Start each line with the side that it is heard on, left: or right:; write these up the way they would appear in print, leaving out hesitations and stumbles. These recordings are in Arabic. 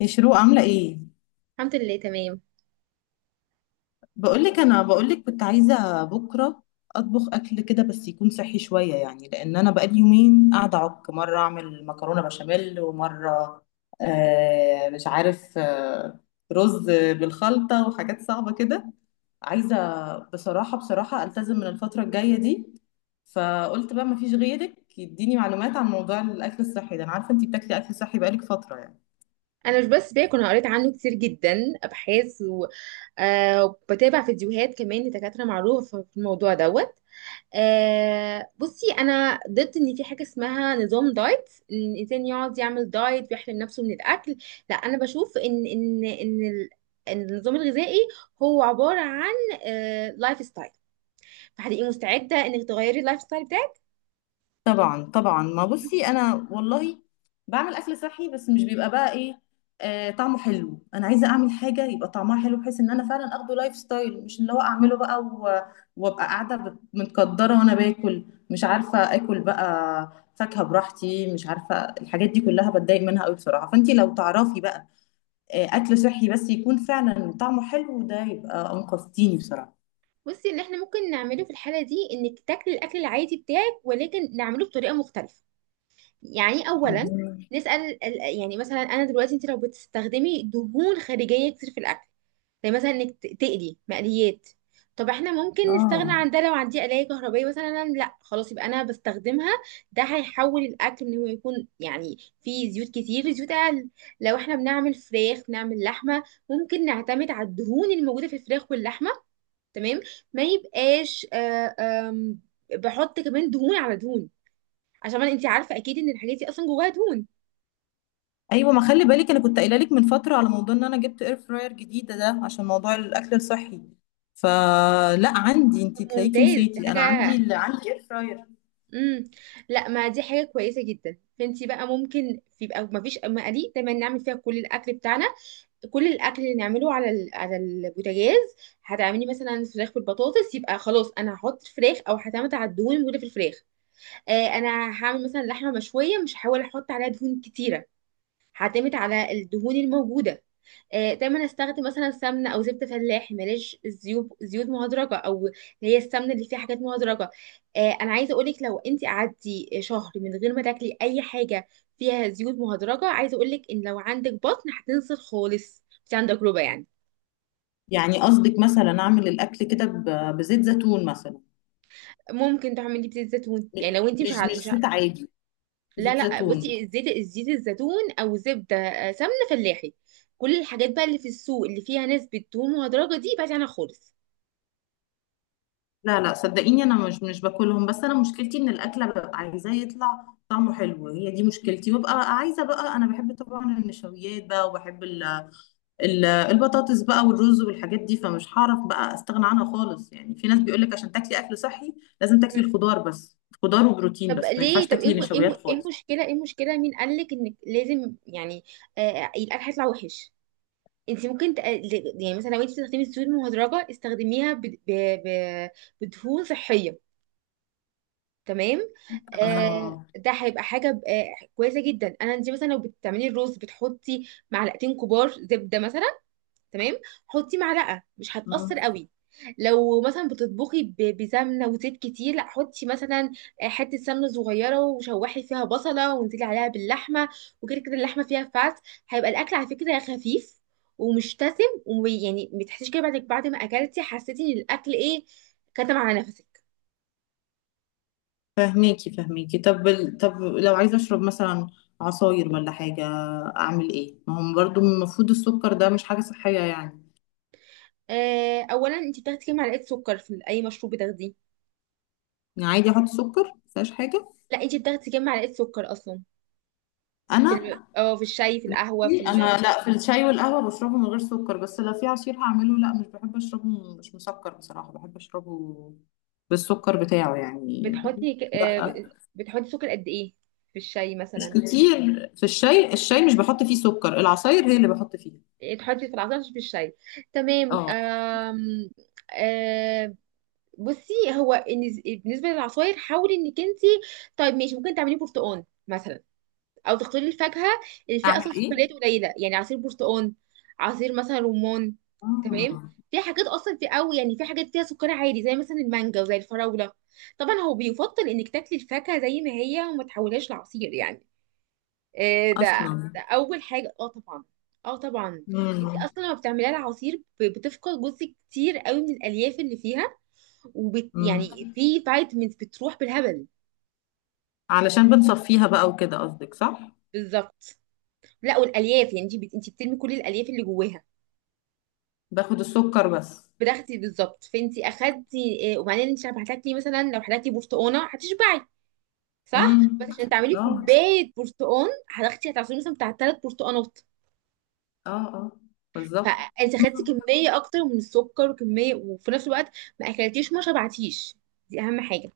left: يا شروق، عاملة ايه؟
right: الحمد لله تمام.
left: بقولك انا كنت عايزة بكرة اطبخ اكل كده، بس يكون صحي شوية يعني. لان انا بقالي يومين قاعدة اعك، مرة اعمل مكرونة بشاميل، ومرة مش عارف رز بالخلطة وحاجات صعبة كده. عايزة بصراحة، بصراحة التزم من الفترة الجاية دي. فقلت بقى مفيش غيرك يديني معلومات عن موضوع الاكل الصحي ده، انا عارفة انتي بتاكلي اكل صحي بقالك فترة يعني.
right: انا مش بس باكل، انا قريت عنه كتير جدا ابحاث وبتابع فيديوهات كمان لدكاتره معروفه في الموضوع دوت. بصي، انا ضد ان في حاجه اسمها نظام دايت، ان الانسان يقعد يعمل دايت ويحرم نفسه من الاكل. لا انا بشوف إن النظام الغذائي هو عباره عن لايف ستايل، فهتبقي مستعده انك تغيري اللايف ستايل بتاعك.
left: طبعا طبعا، ما بصي انا والله بعمل اكل صحي، بس مش بيبقى بقى ايه، طعمه حلو. انا عايزه اعمل حاجه يبقى طعمها حلو، بحيث ان انا فعلا اخده لايف ستايل، مش اللي هو اعمله بقى وابقى قاعده متقدره وانا باكل. مش عارفه اكل بقى فاكهه براحتي، مش عارفه. الحاجات دي كلها بتضايق منها قوي بصراحه. فانت لو تعرفي بقى اكل صحي بس يكون فعلا طعمه حلو، ده يبقى انقذتيني بصراحه.
right: بصي، ان احنا ممكن نعمله في الحاله دي انك تاكلي الاكل العادي بتاعك ولكن نعمله بطريقه مختلفه. يعني اولا
left: مهم.
right: نسال يعني مثلا انا دلوقتي انت لو بتستخدمي دهون خارجيه كتير في الاكل، زي مثلا انك تقلي مقليات، طب احنا ممكن نستغنى
left: اه
right: عن ده. لو عندي قلايه كهربائيه مثلا، لا خلاص يبقى انا بستخدمها. ده هيحول الاكل ان هو يكون يعني فيه زيوت كتير لزيوت اقل. لو احنا بنعمل فراخ، بنعمل لحمه، ممكن نعتمد على الدهون الموجوده في الفراخ واللحمه. تمام. ما يبقاش آه، آم، بحط كمان دهون على دهون، عشان انت عارفه اكيد ان الحاجات دي اصلا جواها دهون.
left: ايوه، ما خلي بالك انا كنت قايله لك من فتره على موضوع ان انا جبت اير فراير جديده ده عشان موضوع الاكل الصحي. فلا عندي، انت تلاقيكي
right: ممتاز، دي
left: نسيتي، انا عندي
right: حاجه.
left: اللي عندي اير فراير.
right: امم لا، ما دي حاجه كويسه جدا. فانت بقى ممكن يبقى ما فيش مقادير، دايما نعمل فيها كل الاكل بتاعنا، كل الاكل اللي نعمله على البوتاجاز. هتعملي مثلا فراخ بالبطاطس، يبقى خلاص انا هحط فراخ او هعتمد على الدهون الموجوده في الفراخ. انا هعمل مثلا لحمه مشويه، مش هحاول احط عليها دهون كتيره، هعتمد على الدهون الموجوده. دايما استخدم مثلا سمنه او زبده فلاحي، ماليش زيوت، زيوت مهدرجه، او اللي هي السمنه اللي فيها حاجات مهدرجه. انا عايزه اقولك لو انت قعدتي شهر من غير ما تاكلي اي حاجه فيها زيوت مهدرجه، عايزه اقولك ان لو عندك بطن هتنزل خالص، بس عندك تجربه يعني.
left: يعني قصدك مثلا اعمل الاكل كده بزيت زيتون مثلا؟
right: ممكن تعملي بزيت زيتون،
left: م-
right: يعني لو انت مش
left: مش
right: ع...
left: مش
right: مش ع...
left: زيت عادي،
right: لا
left: زيت
right: لا،
left: زيتون.
right: بصي، زيت، زيت الزيتون او زبده، سمنه فلاحي. كل الحاجات بقى اللي في السوق اللي فيها نسبه دهون مهدرجه دي، بعدي عنها خالص.
left: لا لا صدقيني، انا مش باكلهم. بس انا مشكلتي ان الاكله ببقى عايزاه يطلع طعمه حلو، هي دي مشكلتي. وببقى عايزه بقى، انا بحب طبعا النشويات بقى، وبحب ال البطاطس بقى والرز والحاجات دي، فمش هعرف بقى استغنى عنها خالص يعني. في ناس بيقولك عشان تاكلي اكل صحي لازم تاكلي الخضار بس، خضار وبروتين
right: طب
left: بس، ما ينفعش
right: ليه؟ طب
left: تاكلي نشويات
right: ايه
left: خالص.
right: المشكله؟ ايه المشكله؟ مين قالك انك لازم يعني القلق هيطلع وحش؟ انت ممكن يعني مثلا لو انت بتستخدمي الزيوت المهدرجه، استخدميها ب... ب... بدهون صحيه، تمام؟
left: اه.
right: ده هيبقى حاجه كويسه جدا. انا انت مثلا لو بتعملي الرز بتحطي معلقتين كبار زبده مثلا، تمام؟ حطي معلقه، مش هتأثر
left: مم.
right: قوي. لو مثلا بتطبخي بسمنه وزيت كتير، لا حطي مثلا حته سمنه صغيره، وشوحي فيها بصله، وانزلي عليها باللحمه، وكده كده اللحمه فيها فات. هيبقى الاكل على فكره خفيف ومش دسم، ويعني ما تحسيش كده بعد ما اكلتي حسيتي ان الاكل ايه، كتم على نفسك.
left: فهميكي فهميكي. طب طب لو عايزه اشرب مثلا عصاير ولا حاجه، اعمل ايه؟ ما هم برضو المفروض السكر ده مش حاجه صحيه يعني.
right: اولا، انت بتاخدي كام معلقه سكر في اي مشروب بتاخديه؟
left: يعني عادي احط سكر مفيهاش حاجه؟
right: لا، انت بتاخدي كام معلقه سكر اصلا في
left: انا
right: ال... اه في الشاي، في القهوه، في
left: انا لا، في الشاي والقهوه بشربه من غير سكر، بس لو في عصير هعمله لا، مش بحب اشربه مش مسكر بصراحه، بحب اشربه بالسكر بتاعه يعني.
right: بتحطي ك-
left: لا
right: آه، بتحطي سكر قد ايه في الشاي
left: مش
right: مثلا؟
left: كتير، في الشاي، الشاي مش بحط فيه سكر، العصاير هي اللي بحط فيها.
right: إيه، تحطي في العصير مش في الشاي، تمام.
left: اه.
right: آم، آه، بصي، هو بالنسبه للعصاير، حاولي انك انت، طيب ماشي، ممكن تعملي برتقال مثلا، او تختاري الفاكهه اللي فيها
left: اعمل
right: اصلا
left: ايه؟
right: شوكولاته قليله، يعني عصير برتقال، عصير مثلا رمان، تمام؟
left: آه.
right: في حاجات اصلا في قوي، يعني في حاجات فيها سكر عالي، زي مثلا المانجا وزي الفراوله. طبعا هو بيفضل انك تاكلي الفاكهه زي ما هي وما تحولهاش لعصير يعني. إيه ده،
left: اصلا.
right: ده اول حاجه، اه طبعا، اه طبعا. انت
left: مم.
right: اصلا لما بتعمليها العصير بتفقد جزء كتير قوي من الالياف اللي فيها، وبت يعني
left: مم.
right: في فيتامينز بتروح بالهبل.
left: علشان بنصفيها بقى وكده قصدك، صح؟
right: بالظبط. لا، والالياف يعني انت انت بترمي كل الالياف اللي جواها،
left: باخد السكر بس.
right: بتاخدي بالظبط. فانت اخدتي إيه؟ وبعدين انت لما هتاكلي مثلا، لو هتاكلي برتقانه هتشبعي، صح؟
left: امم.
right: بس عشان تعملي
left: اه.
right: كوبايه برتقان هتاخدي، هتعصري مثلا بتاع ثلاث برتقانات.
left: اه. اه بالظبط.
right: فانت خدتي كميه اكتر من السكر وكميه، وفي نفس الوقت ما اكلتيش، ما شبعتيش. دي اهم حاجه.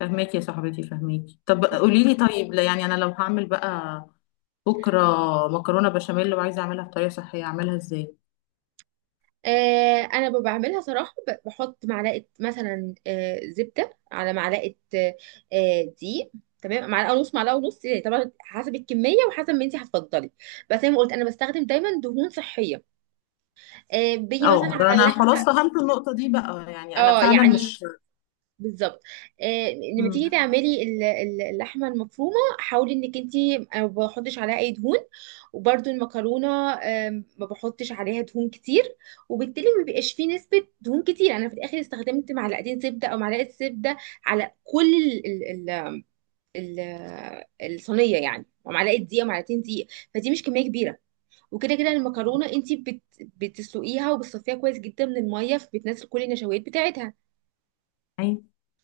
left: فهماكي يا صاحبتي، فهماكي. طب قولي لي، طيب لا يعني، انا لو هعمل بقى بكرة مكرونة بشاميل، لو عايزة أعملها بطريقة صحية، أعملها إزاي؟
right: انا بعملها صراحه، بحط معلقه مثلا زبده على معلقه دقيق، تمام. معلقه ونص، معلقه ونص يعني، طبعا حسب الكميه وحسب ما انت هتفضلي، بس زي ما قلت انا بستخدم دايما دهون صحيه. بيجي مثلا
left: أه
right: على
left: أنا بصي
right: اللحمه،
left: خلاص، فهمت النقطة دي بقى، يعني أنا
right: اه
left: فعلا
right: يعني
left: مش.
right: بالظبط. آه، لما
left: مم.
right: تيجي تعملي اللحمه المفرومه، حاولي انك انت ما بحطش عليها اي دهون. وبرده المكرونه، ما بحطش عليها دهون كتير، وبالتالي ما بيبقاش فيه نسبه دهون كتير. يعني انا في الاخر استخدمت معلقتين زبده او معلقه زبده على كل ال ال ال الصينيه يعني، ومعلقه دقيق ومعلقتين دقيق، فدي مش كميه كبيره. وكده كده المكرونه انت بتسلقيها وبتصفيها كويس جدا من الميه، فبتنزل كل النشويات بتاعتها.
left: أيوة.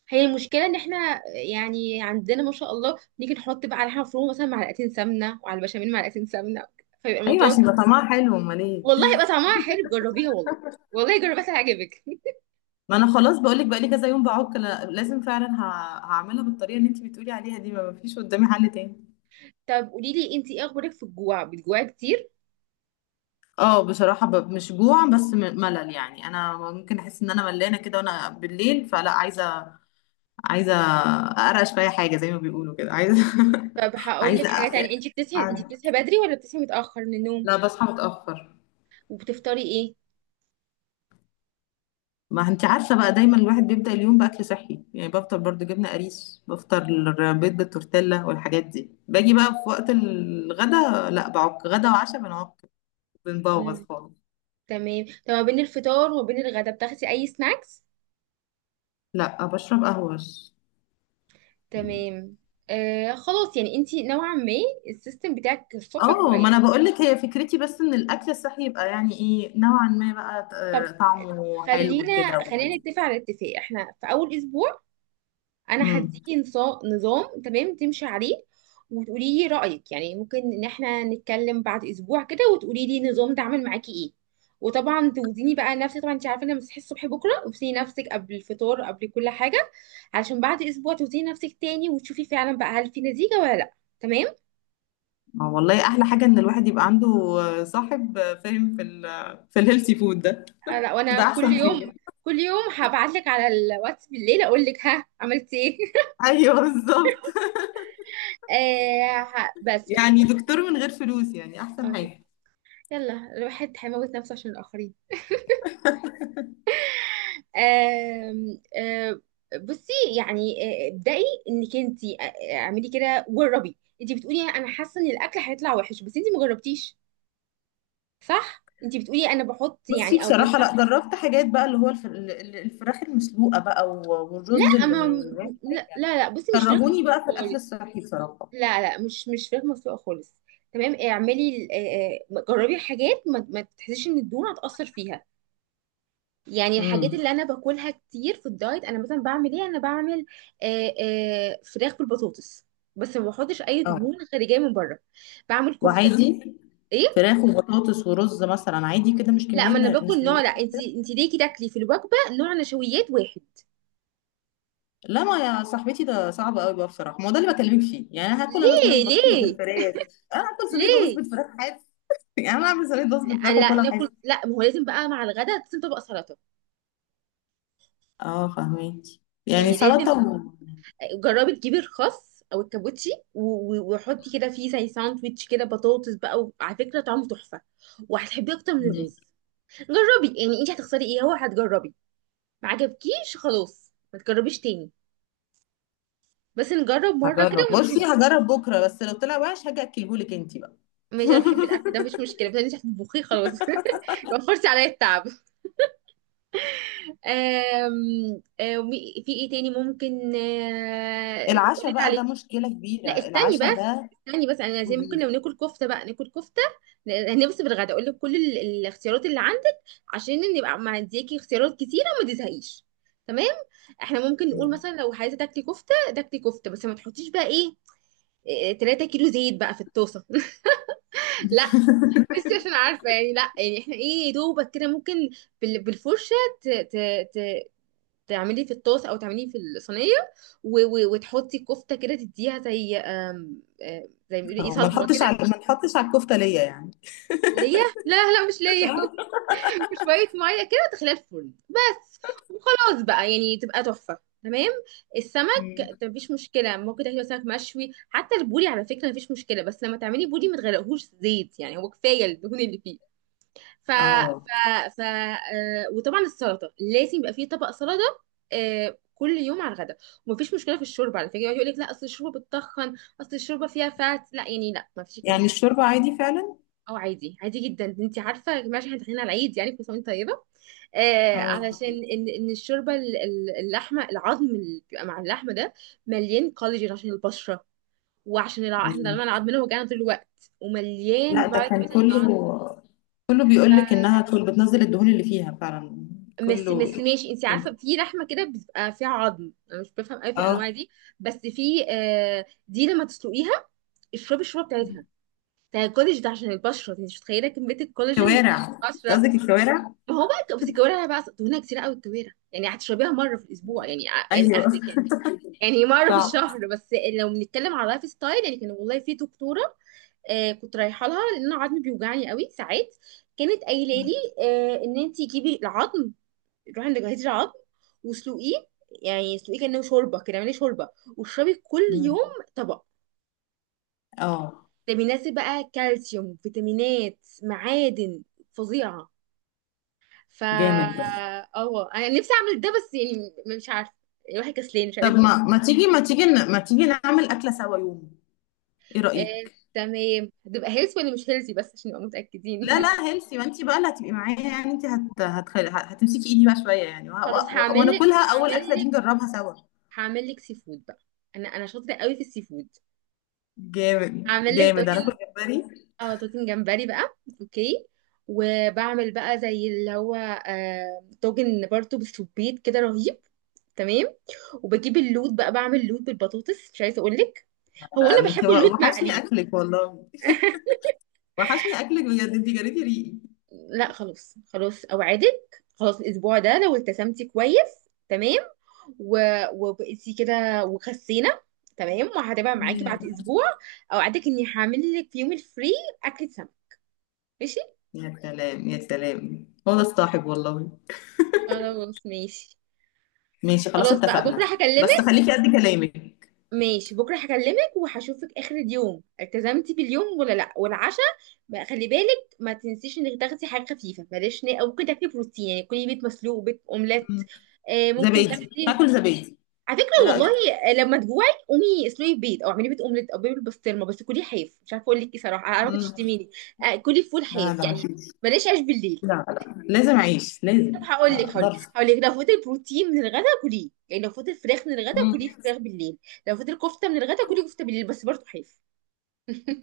right: هي المشكله ان احنا يعني عندنا ما شاء الله نيجي نحط بقى على حاجه مفرومه مثلا معلقتين سمنه، وعلى البشاميل معلقتين سمنه، فيبقى
left: أيوة
right: الموضوع.
left: عشان يبقى طعمها حلو، أمال إيه؟
right: والله يبقى طعمها حلو، جربيها والله. والله جربيها هتعجبك.
left: ما أنا خلاص بقولك بقالي كذا يوم بعك، لازم فعلا هعملها بالطريقة اللي أنت بتقولي عليها دي، ما فيش قدامي حل تاني.
right: طب قولي لي انت، ايه اخبارك في الجوع؟ بتجوعي كتير؟
left: اه بصراحة، مش جوع، بس ملل يعني. أنا ممكن أحس إن أنا ملانة كده، وأنا بالليل فلا عايزة، عايزة أقرقش في أي حاجة زي ما بيقولوا كده، عايزة
right: طب هقول لك
left: عايزة
right: حاجه تانية، انت بتصحي، انت بتصحي بدري ولا بتصحي متاخر من النوم؟
left: لا بصحى متأخر.
right: وبتفطري ايه؟
left: ما انت عارفه بقى، دايما الواحد بيبدا اليوم باكل صحي يعني، بفطر برضو جبنه قريش، بفطر بيض بالتورتيلا والحاجات دي. باجي بقى في وقت الغدا لا، بعك غدا وعشاء بنعك، بنبوظ
right: مم.
left: خالص.
right: تمام، طب ما بين الفطار وما بين الغدا بتاخدي اي سناكس؟
left: لا بشرب قهوه بس.
right: تمام. خلاص، يعني انت نوعا ما السيستم بتاعك الصبح
left: اه ما
right: كويس.
left: انا بقول لك، هي فكرتي بس ان الاكل الصحي يبقى يعني ايه، نوعا ما بقى،
right: طب
left: طعمه حلو كده.
right: خلينا نتفق على اتفاق، احنا في اول اسبوع انا
left: امم.
right: هديكي نظام تمام تمشي عليه، وتقولي لي رايك، يعني ممكن ان احنا نتكلم بعد اسبوع كده وتقولي لي النظام ده عامل معاكي ايه. وطبعا توزني بقى نفسك، طبعا انت عارفه ان أنا بصحي الصبح بكره، وتوزني نفسك قبل الفطار قبل كل حاجه، علشان بعد اسبوع توزني نفسك تاني وتشوفي فعلا بقى هل في نتيجه ولا لا، تمام؟
left: والله احلى حاجه ان الواحد يبقى عنده صاحب فاهم في ال في الهيلثي فود ده،
right: لا،
left: ده
right: وانا كل
left: احسن
right: يوم،
left: حاجه.
right: كل يوم هبعت لك على الواتس بالليل اقول لك ها، عملتي ايه؟
left: ايوه بالظبط،
right: بس
left: يعني دكتور من غير فلوس يعني،
right: اه
left: احسن
right: شوف،
left: حاجة.
right: يلا الواحد هيموت نفسه عشان الآخرين. آم، آم، بصي يعني، ابدأي انك انت، اعملي كده، جربي. انت بتقولي انا حاسة ان الاكل هيطلع وحش بس انت ما جربتيش، صح؟ انت بتقولي انا بحط
left: بصي
right: يعني او
left: بصراحة لا،
right: بستخدم،
left: جربت حاجات بقى، اللي هو الفراخ المسلوقة بقى والرز
right: لا
left: اللي
right: ما
left: من غير
right: لا
left: حاجة،
right: بصي مش فراخ
left: كرهوني
right: مسلوقة
left: بقى في الأكل
right: خالص،
left: الصحي بصراحة.
right: لا لا، مش مش فراخ مسلوقة خالص. تمام، اعملي جربي حاجات ما ما تحسيش ان الدهون هتأثر فيها. يعني الحاجات
left: امم.
right: اللي انا باكلها كتير في الدايت، انا مثلا بعمل ايه، انا بعمل آه، فراخ بالبطاطس، بس ما بحطش اي
left: اه.
right: دهون خارجيه من بره. بعمل كفته.
left: وعادي
right: ايه،
left: فراخ وبطاطس ورز مثلا عادي كده، مش
right: لا
left: كمية
right: ما انا
left: مش
right: باكل
left: كمية
right: نوع، لا انت،
left: كده؟
right: انت ليه كده تاكلي في الوجبه نوع نشويات واحد؟
left: لا ما يا صاحبتي، ده صعب قوي بقى بصراحة، ما هو ده اللي بكلمك فيه. يعني أنا هاكل، أنا صينية
right: ليه؟
left: بطاطس بالفراخ،
right: ليه؟
left: أنا هاكل صينية بطاطس
right: ليه؟
left: بالفراخ حاف؟ يعني أنا هعمل صينية بطاطس
right: لا،
left: بالفراخ
right: لا
left: وأكلها
right: ناكل،
left: حاف.
right: لا ما هو لازم بقى مع الغداء لازم طبق سلطه،
left: اه فهميكي، يعني
right: يعني لازم
left: سلطة.
right: طبق. جربي تجيبي الخس او الكابوتشي وحطي كده فيه زي ساندويتش كده بطاطس بقى، وعلى فكره طعمه تحفه، وهتحبيه اكتر من
left: و...
right: الرز. جربي، يعني انت هتخسري ايه؟ هو هتجربي، ما عجبكيش خلاص ما تجربيش تاني، بس نجرب مره كده
left: هجرب، بصي
right: ونشوف.
left: هجرب بكره، بس لو طلع وحش هاجي اكلهولك انت بقى.
right: ماشي، انا بحب الاكل ده مفيش مشكله، بس انت هتطبخيه خلاص. وفرتي عليا التعب. آم... آم... في ايه تاني ممكن اقول
left: العشاء
right: لك
left: بقى ده
right: عليه؟
left: مشكله كبيره،
right: لا استني
left: العشاء
right: بس،
left: ده.
right: استني بس، انا زي ممكن
left: قولي.
right: لو ناكل كفته بقى ناكل كفته. هنفصل بالغدا، اقول لك كل الاختيارات اللي عندك، عشان نبقى ما اديكي اختيارات كتيره وما تزهقيش، تمام. احنا ممكن نقول
left: مم.
right: مثلا لو عايزه تاكلي كفته، تاكلي كفته، بس ما تحطيش بقى ايه، إيه، 3 كيلو زيت بقى في الطاسه. لا، بس عشان عارفه يعني، لا يعني احنا ايه، يا دوبك كده ممكن بالفرشه ت... ت... ت... تعمليه في الطاسه او تعمليه في الصينيه، وتحطي الكفته كده، تديها زي آم، آم، زي ما بيقولوا ايه،
left: اه ما
right: صدمه.
left: نحطش، على الكفته ليا يعني
right: ليا؟ لا لا، مش ليا.
left: اه.
right: وشوية مية كده، تخليها الفرن بس، وخلاص بقى يعني تبقى تحفة، تمام.
left: مم.
right: السمك مفيش مشكلة، ممكن تاكلي سمك مشوي، حتى البوري على فكرة مفيش مشكلة، بس لما تعملي بوري ما تغرقهوش زيت، يعني هو كفاية الدهون اللي فيه. ف
left: اه.
right: ف ف آه، وطبعا السلطة لازم يبقى فيه طبق سلطة، آه كل يوم على الغدا. ومفيش مشكلة في الشوربة على فكرة، يقعد يقول لك لا اصل الشوربة بتتخن، اصل الشوربة فيها فات، لا يعني لا مفيش الكلام
left: يعني
right: ده.
left: الشوربه عادي فعلا؟
right: اه عادي، عادي جدا. انت عارفه يا جماعه احنا داخلين على العيد، يعني كل سنه وانت طيبه، آه
left: اه.
right: علشان ان ان الشوربه اللحمه، العظم اللي بيبقى مع اللحمه ده مليان كولاجين عشان البشره، وعشان احنا
left: مم.
right: دايما عظمنا وجعنا طول الوقت، ومليان
left: لا ده كان
right: فيتامينز عشان العظم.
left: كله، كله بيقول لك انها كل بتنزل الدهون اللي فيها فعلا،
right: بس
left: كله.
right: بس ماشي، انت عارفه في لحمه كده بتبقى فيها عظم، انا مش بفهم قوي في
left: اه.
right: الانواع دي، بس في آه دي لما تسلقيها اشربي الشوربه بتاعتها، بتاع الكولاج ده عشان البشره، انت مش متخيله كميه الكولاجين بتاعت
left: كوارع؟ أنت
right: البشره.
left: قصدك الكوارع.
right: ما هو بقى بس الكوارع أنا بقى دهونها كتير قوي، الكوارع يعني هتشربيها مره في الاسبوع، يعني يعني
left: ايوه.
right: اخرك يعني، يعني مره في
left: صعب.
right: الشهر بس. لو بنتكلم على لايف ستايل يعني، كان والله في دكتوره آه كنت رايحه لها لان انا عظمي بيوجعني قوي ساعات، كانت قايله لي آه ان انت جيبي العظم، روحي عند جهاز العظم واسلقيه، يعني اسلقيه كانه شوربه كده، اعملي شوربه واشربي كل يوم
left: مم.
right: طبق،
left: اه.
right: ده بيناسب بقى كالسيوم فيتامينات معادن فظيعه. فا
left: جامد ده.
right: اه انا نفسي اعمل ده بس يعني مش عارفه، يعني الواحد كسلان مش
left: طب
right: عارف ليه.
left: ما، ما تيجي نعمل أكلة سوا يوم، ايه
right: آه،
left: رأيك؟
right: تمام، هتبقى هيلثي ولا مش هيلثي، بس عشان نبقى متاكدين.
left: لا لا هيلثي، ما انت بقى اللي هتبقي معايا يعني. انت هتمسكي ايدي بقى شوية يعني،
right: خلاص هعمل لك،
left: وناكلها اول
right: هعمل
left: أكلة دي
right: لك،
left: نجربها سوا.
right: هعمل لك سي فود بقى، انا انا شاطره قوي في السي فود.
left: جامد
right: هعمل لك
left: جامد. انا كنت
right: طاجن،
left: جمبري.
right: اه طاجن جمبري بقى، اوكي. وبعمل بقى زي اللي هو طاجن برضه بالسبيط كده رهيب، تمام. وبجيب اللوت بقى، بعمل لوت بالبطاطس، مش عايزه اقول لك، هو انا
left: انت
right: بحب اللوت
left: وحشني
right: مقلي.
left: اكلك والله، وحشني اكلك بجد، انت جريتي ريقي.
right: لا خلاص، خلاص اوعدك، خلاص الاسبوع ده لو التزمتي كويس تمام، و... وبقيتي كده وخسينا، تمام، وهتبقى معاكي
left: مم.
right: بعد اسبوع، اوعدك اني هعمل لك في يوم الفري اكلة سمك، ماشي؟
left: يا سلام يا سلام، هو ده الصاحب والله.
right: خلاص ماشي،
left: ماشي خلاص
right: خلاص بقى
left: اتفقنا،
right: بكره
left: بس
right: هكلمك.
left: خليكي قد كلامك.
right: ماشي بكره هكلمك وهشوفك اخر اليوم التزمتي باليوم ولا لا، والعشاء بقى خلي بالك ما تنسيش انك تاخدي حاجه خفيفه، بلاش او ممكن تاكلي بروتين، يعني كلي بيض مسلوق، بيض اومليت،
left: مم.
right: ممكن
left: زبادي،
right: تاخدي
left: هاكل زبادي،
right: على
left: ايه
right: فكره والله،
left: رأيك؟
right: لما تجوعي قومي اسلقي بيض، او اعملي بيض اومليت، او بيض بالبسطرمه، بس كلي حاف. مش عارفه اقول لك ايه صراحه، انا عارفه
left: مم.
right: تشتميني، كلي فول
left: لا
right: حاف
left: ده،
right: يعني، بلاش عيش بالليل.
left: لا لا لازم اعيش،
right: طب
left: لازم
right: هقول لك، هقول لك،
left: اقدرش.
right: هقول لك لو فوت البروتين من الغدا كليه، يعني لو فوت الفراخ من الغدا
left: مم.
right: كلي فراخ بالليل، لو فوت الكفته من الغدا كلي كفته بالليل، بس برضه حاف.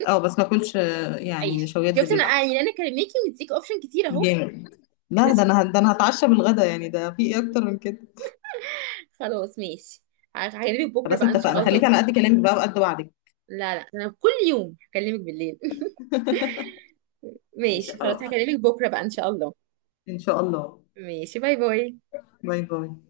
left: اه بس ما اكلش
right: عيش،
left: يعني نشويات
right: شفت؟ انا
left: بالليل احسن.
right: يعني انا كلميكي مديك اوبشن كتير اهو.
left: جامد. لا ده
right: ماشي،
left: انا، ده انا هتعشى بالغدا يعني، ده في ايه اكتر من كده؟
right: خلاص ماشي، هكلمك بكره
left: خلاص
right: بقى ان
left: اتفقنا،
right: شاء الله.
left: خليك على قد كلامك بقى وقد وعدك.
right: لا لا انا كل يوم هكلمك بالليل.
left: ماشي
right: ماشي خلاص،
left: خلاص،
right: هكلمك بكره بقى ان شاء الله.
left: ان شاء الله.
right: ماشي، باي باي.
left: باي باي.